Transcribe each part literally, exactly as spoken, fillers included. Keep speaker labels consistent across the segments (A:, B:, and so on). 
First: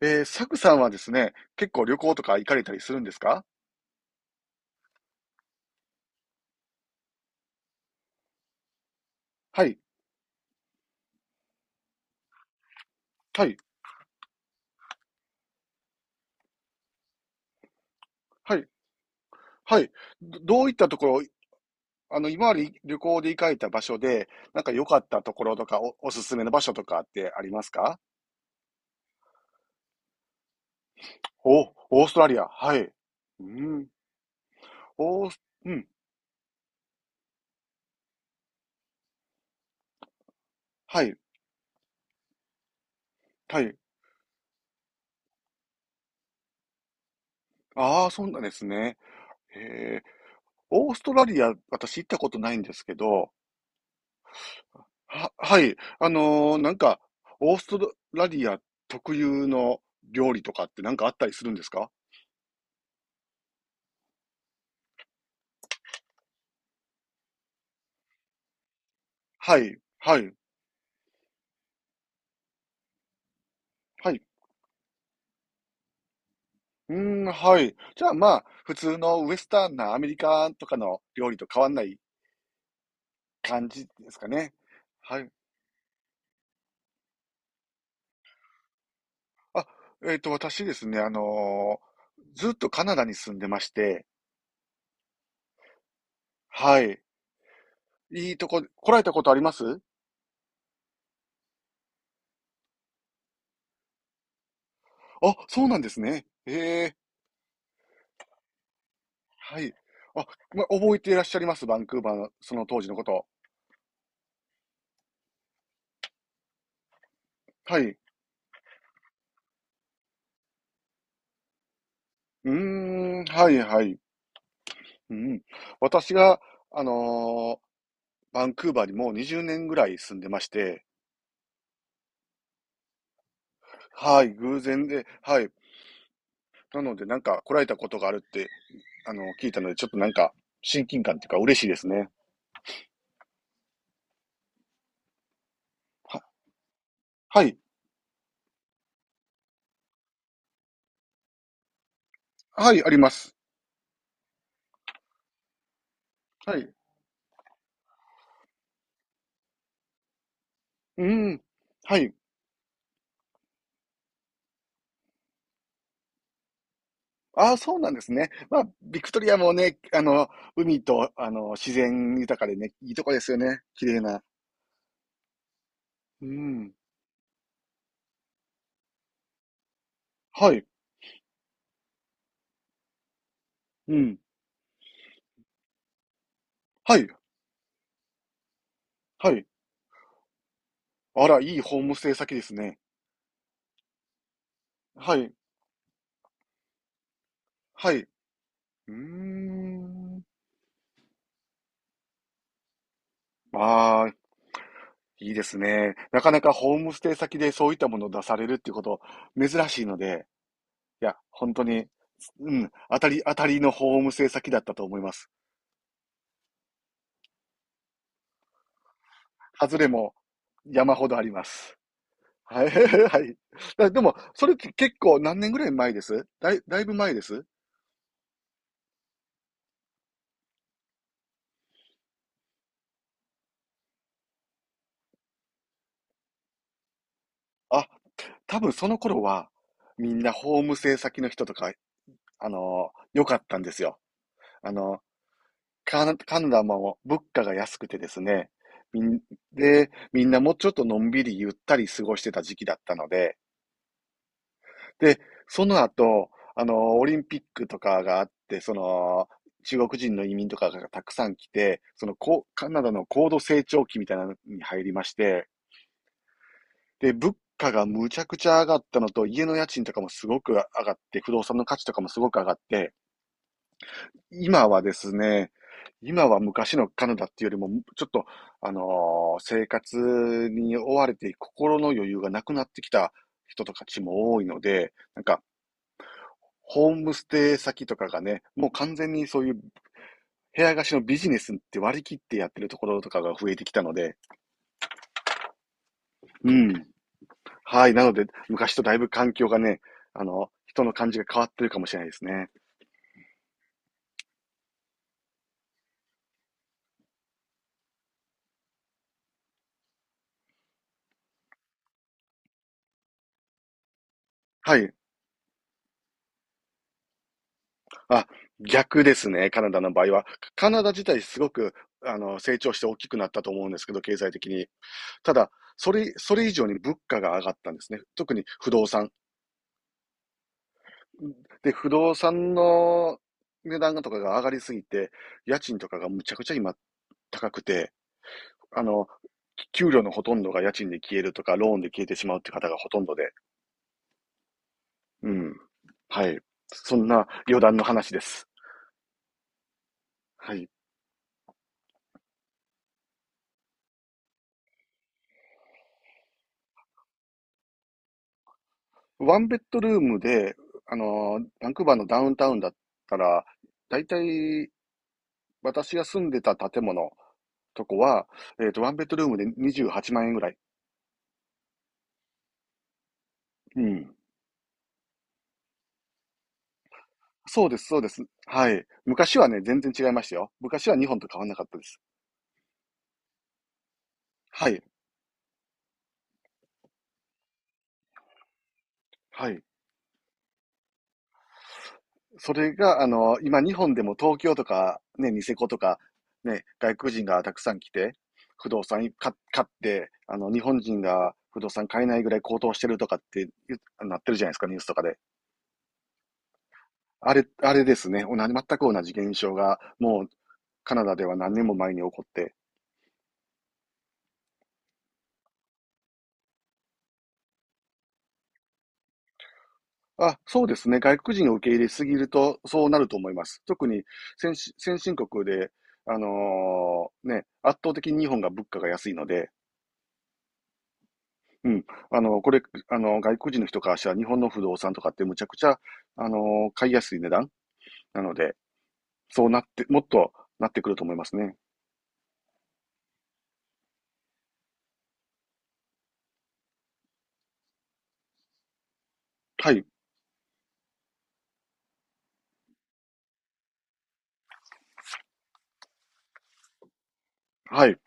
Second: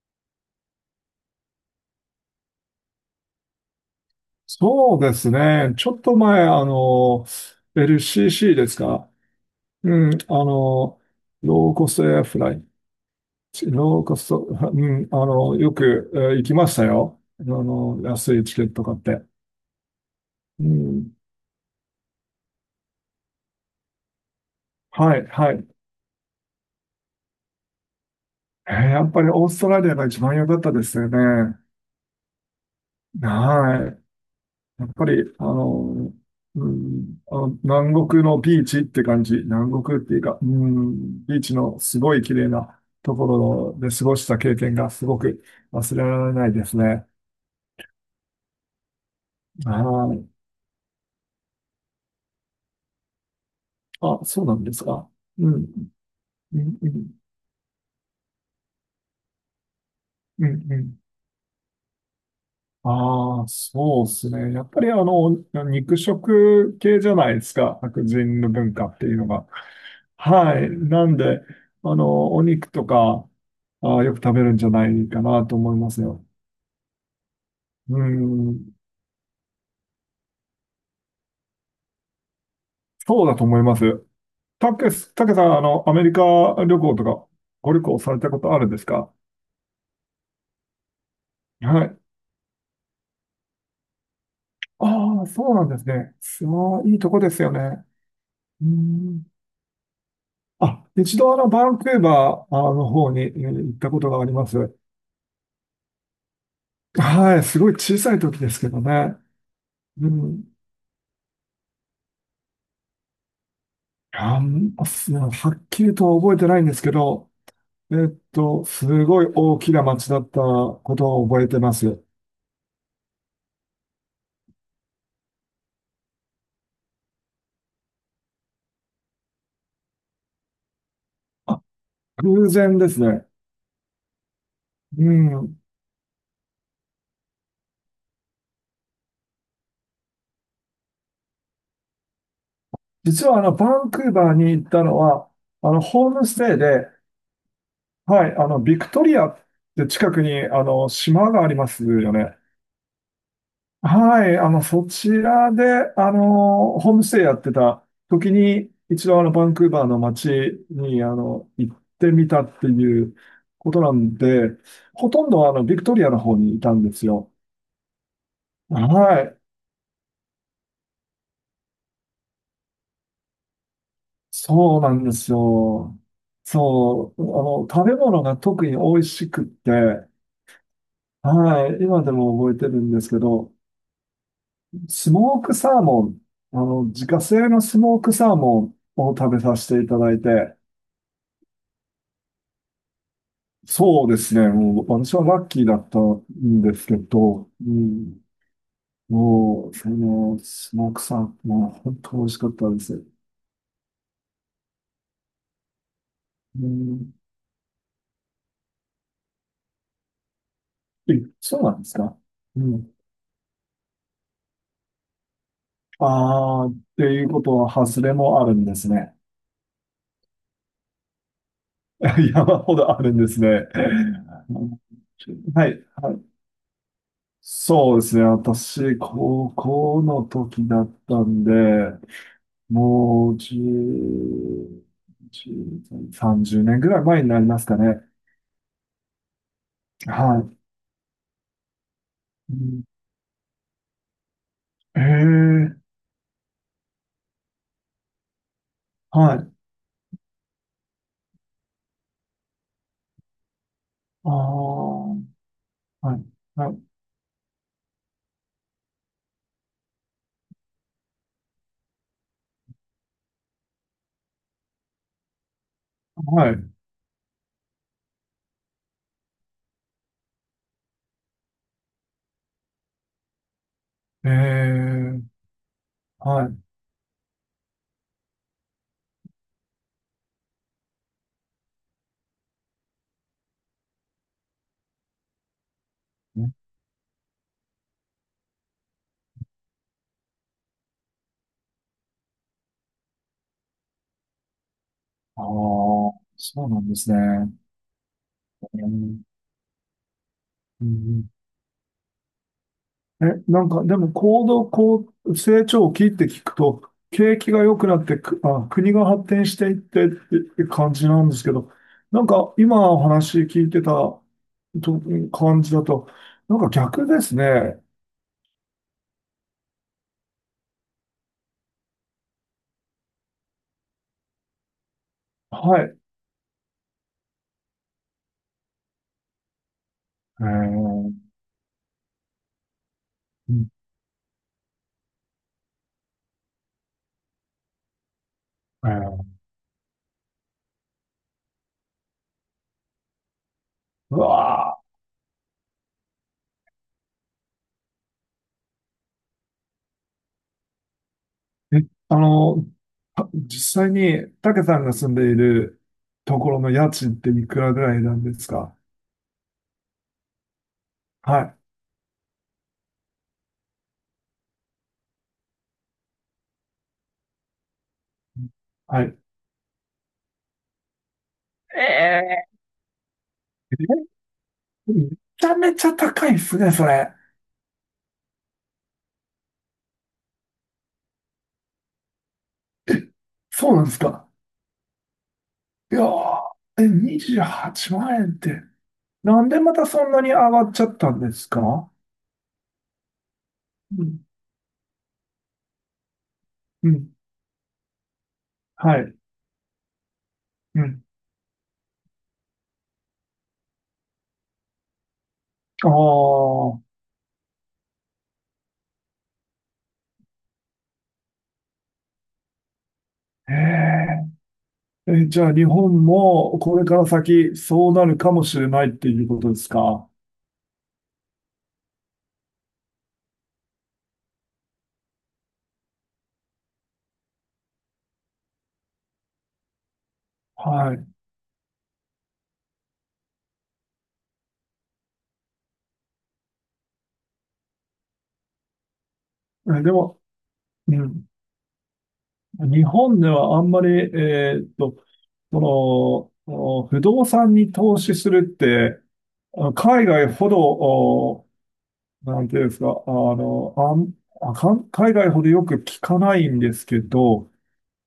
A: えー、サクさんはですね、結構旅行とか行かれたりするんですか？
B: そうですね。ちょっと前、あの、エルシーシー ですか。
A: はい、
B: うん、あの、ローコストエアフライ。
A: はい、
B: ローコスト、はうん、あの、よく、えー行きましたよ。あの、安いチ
A: は
B: ケ
A: い、
B: ット買って。
A: はい。どど
B: う
A: ういったとこ
B: ん、
A: ろ、あの、今まで旅行で行かれた場所で、なんか良かっ
B: は
A: た
B: い、
A: とこ
B: は
A: ろと
B: い。
A: か、お、おすすめの場所とかってありますか？
B: えーやっぱりオーストラリアが一番良かったですよね。
A: お、オーストラリア、はい。うん、
B: はい。やっぱり、
A: オース、
B: あ
A: うん、
B: の、うん、あの、南国のビーチって感じ。南国っていうか、う
A: はい、
B: ん、ビーチのすごい綺麗なとこ
A: は
B: ろ
A: い。
B: で過ごした経験がすごく忘れられないですね。
A: ああ、そうなんですね。へえ、
B: はい。
A: オーストラリア、私行ったことないんですけど、
B: あ、そうなんですか？
A: は、
B: うん、
A: はい。
B: う
A: あのーなん
B: ん、う
A: か、
B: ん、
A: オーストラリア特有の料理
B: う
A: とかっ
B: ん。う
A: てなん
B: ん、
A: かあったりするんですか？
B: ああ、そうですね。やっぱりあの、肉食系じゃないですか。白人の文化っていうのが。
A: はい、はい、
B: はい。なんで、あの、お肉とか、あー、
A: は
B: よく
A: い。
B: 食べるんじゃないかなと思いますよ。
A: うーん、はい。
B: う
A: じゃあまあ、
B: ん、
A: 普通のウエスタンなアメリカンとかの料理と変わんない
B: そうだと思い
A: 感
B: ま
A: じで
B: す。
A: すかね。
B: たけす、
A: は
B: た
A: い。
B: けさん、あの、アメリカ旅行とか、ご旅行されたことあるんですか？
A: あ、えっと、私ですね、あの
B: は
A: ー
B: い。
A: ずっとカナダに住んでまして、
B: ああ、そうなんですね。
A: は
B: そういい
A: い。
B: とこですよね。
A: いいとこ、
B: う
A: 来られたこ
B: ん。
A: とあります？
B: あ、一度あの、バンクーバーあの方にえー行ったことがあります。
A: あ、そうなんですね。ええ、
B: はい。すごい小さい時ですけどね。
A: はい。
B: う
A: あ、
B: ん。
A: ま、覚えていらっしゃいます？バンクーバーのその当時のこと。
B: あんま、すはっきりとは覚えてないんですけど、
A: は
B: え
A: い。
B: っと、すごい大きな町だったことを覚えてます。
A: うーん、はいはい。うん。私が、あのーバンクーバーにもうにじゅうねんぐらい住んでまして、
B: あ、偶然ですね。
A: はい、偶然で、
B: う
A: はい。
B: ん。
A: なので、なんか来られたことがあるって、あの、聞いたので、ちょっとなんか、親近感っていうか嬉しいですね。
B: 実はあの、バンクーバーに行ったのは、あの、ホー
A: は、
B: ムステイで、
A: はい。
B: はい、あの、ビクトリアって近くに、あの、島がありますよね。
A: はい、あります。
B: はい、あの、そちらで、あ
A: はい。
B: の、ホームステイやってた時に、一度あの、バンクーバーの街に、
A: う
B: あ
A: ん。
B: の、行っ
A: は
B: て
A: い。
B: みたっていうことなんで、ほとんどあの、ビクトリアの方にいたんですよ。
A: ああ、そうなんですね。まあ、
B: は
A: ビクトリア
B: い。
A: もね、あの、海と、あの、自然豊かでね、いいとこですよね。綺麗な。
B: そうなんですよ。
A: うん。
B: そう。あの、食べ物が特に美味しくって、
A: はい。
B: はい。今でも覚えてるんですけど、
A: うん。
B: スモークサーモン、あの、
A: は
B: 自
A: い。
B: 家製のスモークサーモンを食
A: は
B: べ
A: い。
B: させていただいて、
A: あら、いいホームステイ先ですね。
B: そうですね。もう、私
A: は
B: は
A: い、
B: ラッキーだったんですけど、う
A: はい。う
B: ん。
A: ー
B: もう、そ
A: ん。
B: の、スモークサーモン、本当美味しかったです。
A: ああ、いいですね。なかなか
B: う
A: ホームステ
B: ん。
A: イ先でそういったものを出されるっていうこと、珍しいので、い
B: え、
A: や、本
B: そう
A: 当
B: なんで
A: に、
B: すか？
A: う
B: う
A: ん、
B: ん。
A: 当たり、当たりのホームステイ先だったと思います。
B: ああ、っていうことは、外れもあるんですね。
A: 外れも山ほどあります。
B: 山
A: はい、
B: ほどあ るん
A: は
B: で
A: い。
B: すね。
A: だでも、それって結構何年ぐ
B: は
A: らい
B: い、
A: 前で
B: は
A: す？
B: い。
A: だい、だいぶ前です？
B: そうですね。私、高校の時だったんで、もう、じゅう、じゅう さんじゅうねんぐらい前になりますか
A: あ、
B: ね。
A: 多分その頃は、みんな
B: はい。
A: ホームステイ先の人とか、あ
B: うん、
A: の良かったんですよ。あの
B: ええ、
A: カナ、カナダも物価が安くてですね、みん、
B: はい。
A: で、みんなもうちょっとのんびりゆったり過ごしてた時期だったので、
B: ああ、は
A: で、
B: い。
A: その後、あ
B: はい。
A: の、オリンピックとかがあって、その、中国人の移民とかがたくさん来て、その、こう、カナダの高度成長期みたいなのに入りまして、
B: はい。
A: で、物価がむちゃくちゃ上がったのと、家の家賃とかもすごく上がって、不動産の価値とかもすごく上がって、
B: え
A: 今はです
B: え、
A: ね、今は
B: はい。
A: 昔のカナダっていうよりも、ちょっと、あのー生活に追われて心の余裕がなくなってきた人たちも多いので、なんか、ホームステイ先とかがね、もう完全にそういう部屋貸しのビジネスって割り切ってやってるところとかが増えてきたので、
B: ああ、
A: う
B: そうな
A: ん。
B: んですね。
A: はい。なので、昔と
B: う
A: だいぶ
B: ん、
A: 環境がね、あの、人
B: う
A: の感じが
B: ん、
A: 変わってるかもしれないですね。
B: え、なんか、でも行動、こう、成長期って聞くと、景気が良くなってく、あ、国が発展していってって感じなんですけど、なんか今お話聞いてたと
A: はい。
B: 感じだと、なんか逆ですね。
A: あ、逆ですね、カナダの場合は。カナダ自体すごく、あの、成長して大きくなったと思うんですけど、経済的に。ただ、
B: は
A: そ
B: い。
A: れ、それ以上に物価が上がったんですね。特に不動産。
B: えー、
A: で、不動産の
B: うん
A: 値段とかが上がりすぎて、家賃とかがむちゃくちゃ今高くて、あ
B: え
A: の、
B: ー、
A: 給料のほとんどが家賃で消えるとか、ローンで消えてしまうって方がほとんどで。
B: うわ
A: うん。はい。そんな余談の話です。はい。
B: ー、え、あの、た実際に、たけさんが住んでいるところの家賃っていくらぐらいなんですか？
A: ワンベッドルームで、あの、
B: はい。
A: バンクーバーのダウンタウンだったら、だいたい私が住んでた建物とこは、えっと、ワン
B: は
A: ベッド
B: い。
A: ルームでにじゅうはちまん円ぐらい。
B: え
A: うん。
B: めちゃめちゃ高いっすね、それ。
A: そうです、そうです。はい。昔はね、全然違いましたよ。昔は日本と変わんなかったです。
B: そうなんですか。
A: はい。
B: いやー、え、にじゅうはちまん円って、なん
A: は
B: で
A: い。
B: またそんなに上がっちゃったんですか？
A: それが、あの、今日本で
B: う
A: も
B: ん、
A: 東京とか、ね、ニセコとか、ね、
B: う
A: 外国
B: ん、
A: 人がたくさん来て、不動
B: は
A: 産
B: い、
A: か買って、あの、日本
B: う
A: 人
B: ん。
A: が不動産買えないぐらい高騰してるとかって言うなってるじゃないですか、ニュースとかで。
B: あ
A: あれ、あれですね。同じ、全く同じ現象が、もう、カナダでは何年も前に起こって。
B: あ、えええ、じゃあ日本もこれから先そうなるかもしれないっていうことですか？
A: あ、そうですね。外国人を受け入れすぎると、そうなると思います。特に先、先進国で、あのーね、圧倒的に日本が物価が安いので、
B: はい。
A: うん。あの、これ、あの、外国人の人からしたら日本の不動産とかってむちゃくちゃ、あの、買いやすい値段なので、そうなっ
B: え、
A: て、
B: で
A: もっ
B: も、
A: となってくる
B: う
A: と思い
B: ん、
A: ますね。
B: 日本ではあんまり、えーっと、その、お不動産に投資するって、あ
A: は
B: の
A: い。
B: 海外ほど、なんていうんですか、あの、あん、あ、かん海外ほどよく聞かないんですけど、
A: はい。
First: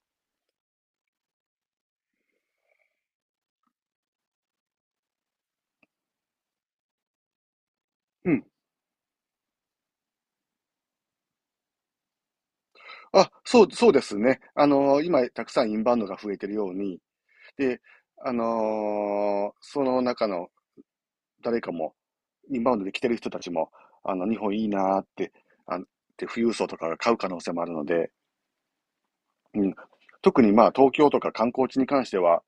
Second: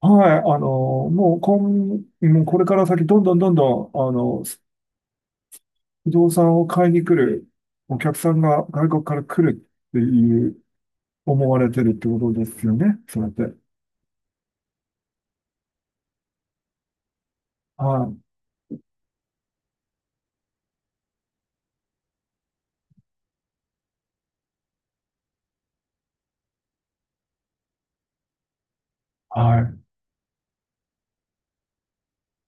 B: はい、あの、もうこん、もうこれから先、どんどんどんどん、あの、不動産を買いに来るお客
A: う
B: さん
A: ん。
B: が外国から来るっていう、思われてるってことですよね、それ
A: あ、
B: って。
A: そう、そうですね。あの、今、たくさんインバウンドが増えてるように、で、
B: はい、
A: あのーその中の誰かも、インバウンドで来てる人たちも、あの、日本いいなーって、あ、って富裕層とかが買う可能性もあるので、うん。
B: は
A: 特にまあ、東京とか観光地に関しては、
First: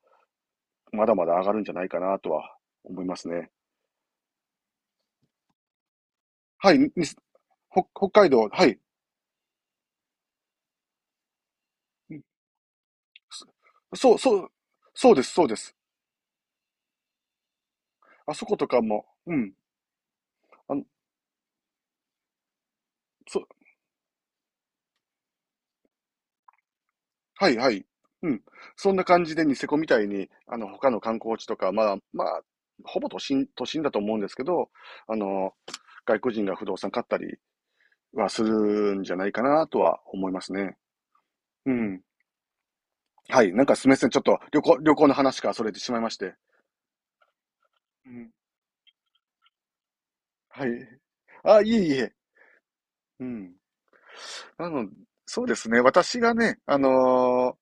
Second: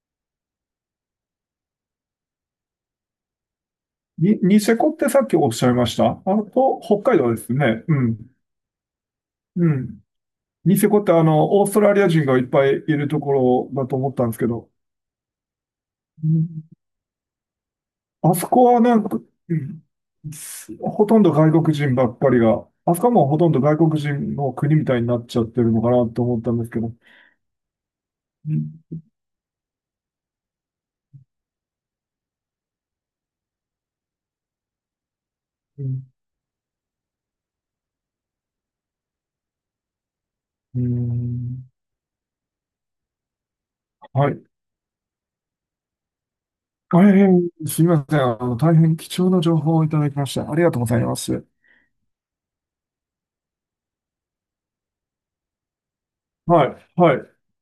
A: まだまだ上がるんじゃないかなとは思いますね。
B: い。に、ニセコってさっきおっしゃいましたあの、
A: はい、
B: と
A: み
B: 北海
A: 北
B: 道ですね。う
A: 北
B: ん、
A: 海道、はい。
B: うん。ニセコってあの、オーストラリア人がいっぱいいるところだ
A: そ
B: と思
A: そ
B: っ
A: う、
B: たんで
A: そ
B: すけ
A: う、
B: ど。
A: そうです、そうです。あ
B: あ
A: そ
B: そ
A: こ
B: こ
A: とか
B: はなん
A: も、
B: か、
A: うん。
B: うん、
A: あ
B: す
A: の、
B: ほとんど外国人ばっかりが、あそこはもうほ
A: そう、
B: とんど外国人の国みたいになっちゃってるのかなと思ったんですけど。
A: はい、はい。うん。
B: う
A: そん
B: ん、
A: な感じでニセコみたいに、あの、他の観光地とか、まあ、まあ、ほぼ都心、都心だと思うんですけど、あの、
B: うん、
A: 外国人が不動産買ったりはするんじゃないかなとは思いますね。うん。はい。なんかすみません。ちょっ
B: は
A: と
B: い。
A: 旅行、旅行の話からそれてしまいまして。
B: 大変すみま
A: う
B: せん。
A: ん。
B: あの、大変貴重な情報をいただきました。あり
A: は
B: がとうござ
A: い。
B: います。
A: あ、いえいえ。うん。あの、そうですね。私がね、
B: は
A: あ
B: い、
A: の
B: はい。
A: ー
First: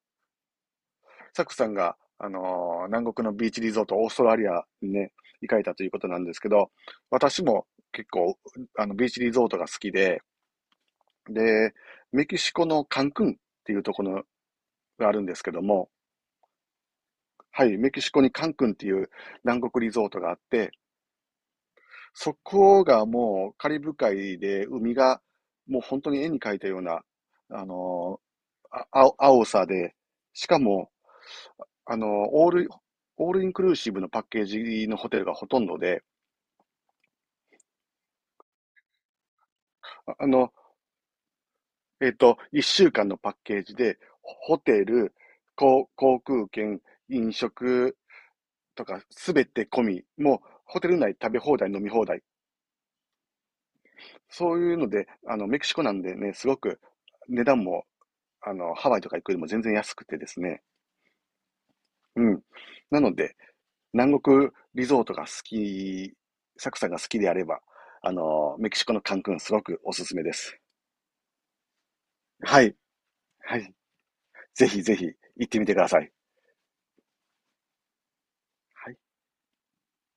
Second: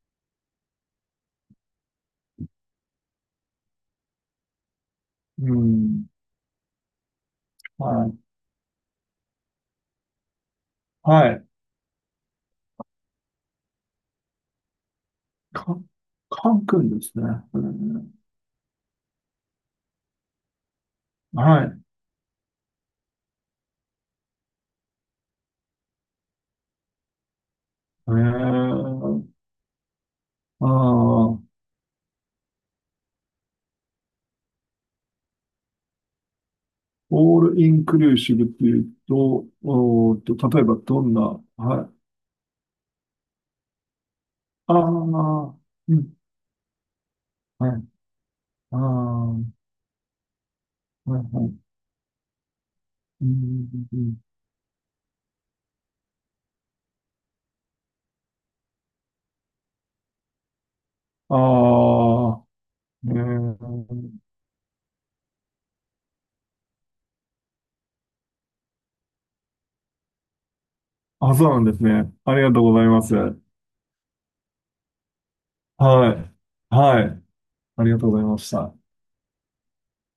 A: サクさんが、あのー南国のビーチリゾート、オーストラリアにね、行
B: う
A: かれたというこ
B: ん、
A: となんですけど、私も
B: は
A: 結
B: い、
A: 構、あの、ビーチリゾートが好きで、
B: はい。
A: で、メキシコのカンクンっていうところがあるんですけど
B: カン、
A: も、
B: カン君ですね。う
A: はい、メキシ
B: ん、
A: コにカンクンっていう南国リゾートがあって、
B: はい。
A: そこがもうカリブ海で海がもう本当に絵に描いたような、あ
B: え
A: のーあ青
B: ー、
A: 青さで、しか
B: あ
A: も、
B: ー
A: あの、オール、オールインクルーシブのパッケージのホテルがほとんどで、
B: オールインクルーシブっていうと、おーっ
A: あ
B: と、
A: の、
B: 例えばどんな、はい。
A: えっと、いっしゅうかんのパッケージで、ホ
B: あ
A: テル、
B: あ、
A: 航
B: うん、
A: 航空券、飲
B: はい、
A: 食
B: ああ、
A: とか、す
B: は
A: べて込み、もう、ホテル
B: い、
A: 内
B: は
A: 食べ放
B: い。
A: 題、飲み放題。
B: うん、うん、
A: そういうので、あの、メキシコなんでね、すごく値段も、あの、ハワイとか行くよりも全然安くてですね。
B: あ
A: うん。
B: あ、
A: な
B: え
A: ので、南
B: ー、
A: 国リゾートが好き、サクさんが好きであれば、あの、メキシコのカンクンすごくおすすめです。
B: あ、そうなんですね。ありがと
A: は
B: う
A: い。
B: ございます。は
A: はい。ぜひぜひ行ってみてく
B: い。
A: ださい。
B: はい。ありがとうございました。
A: はい。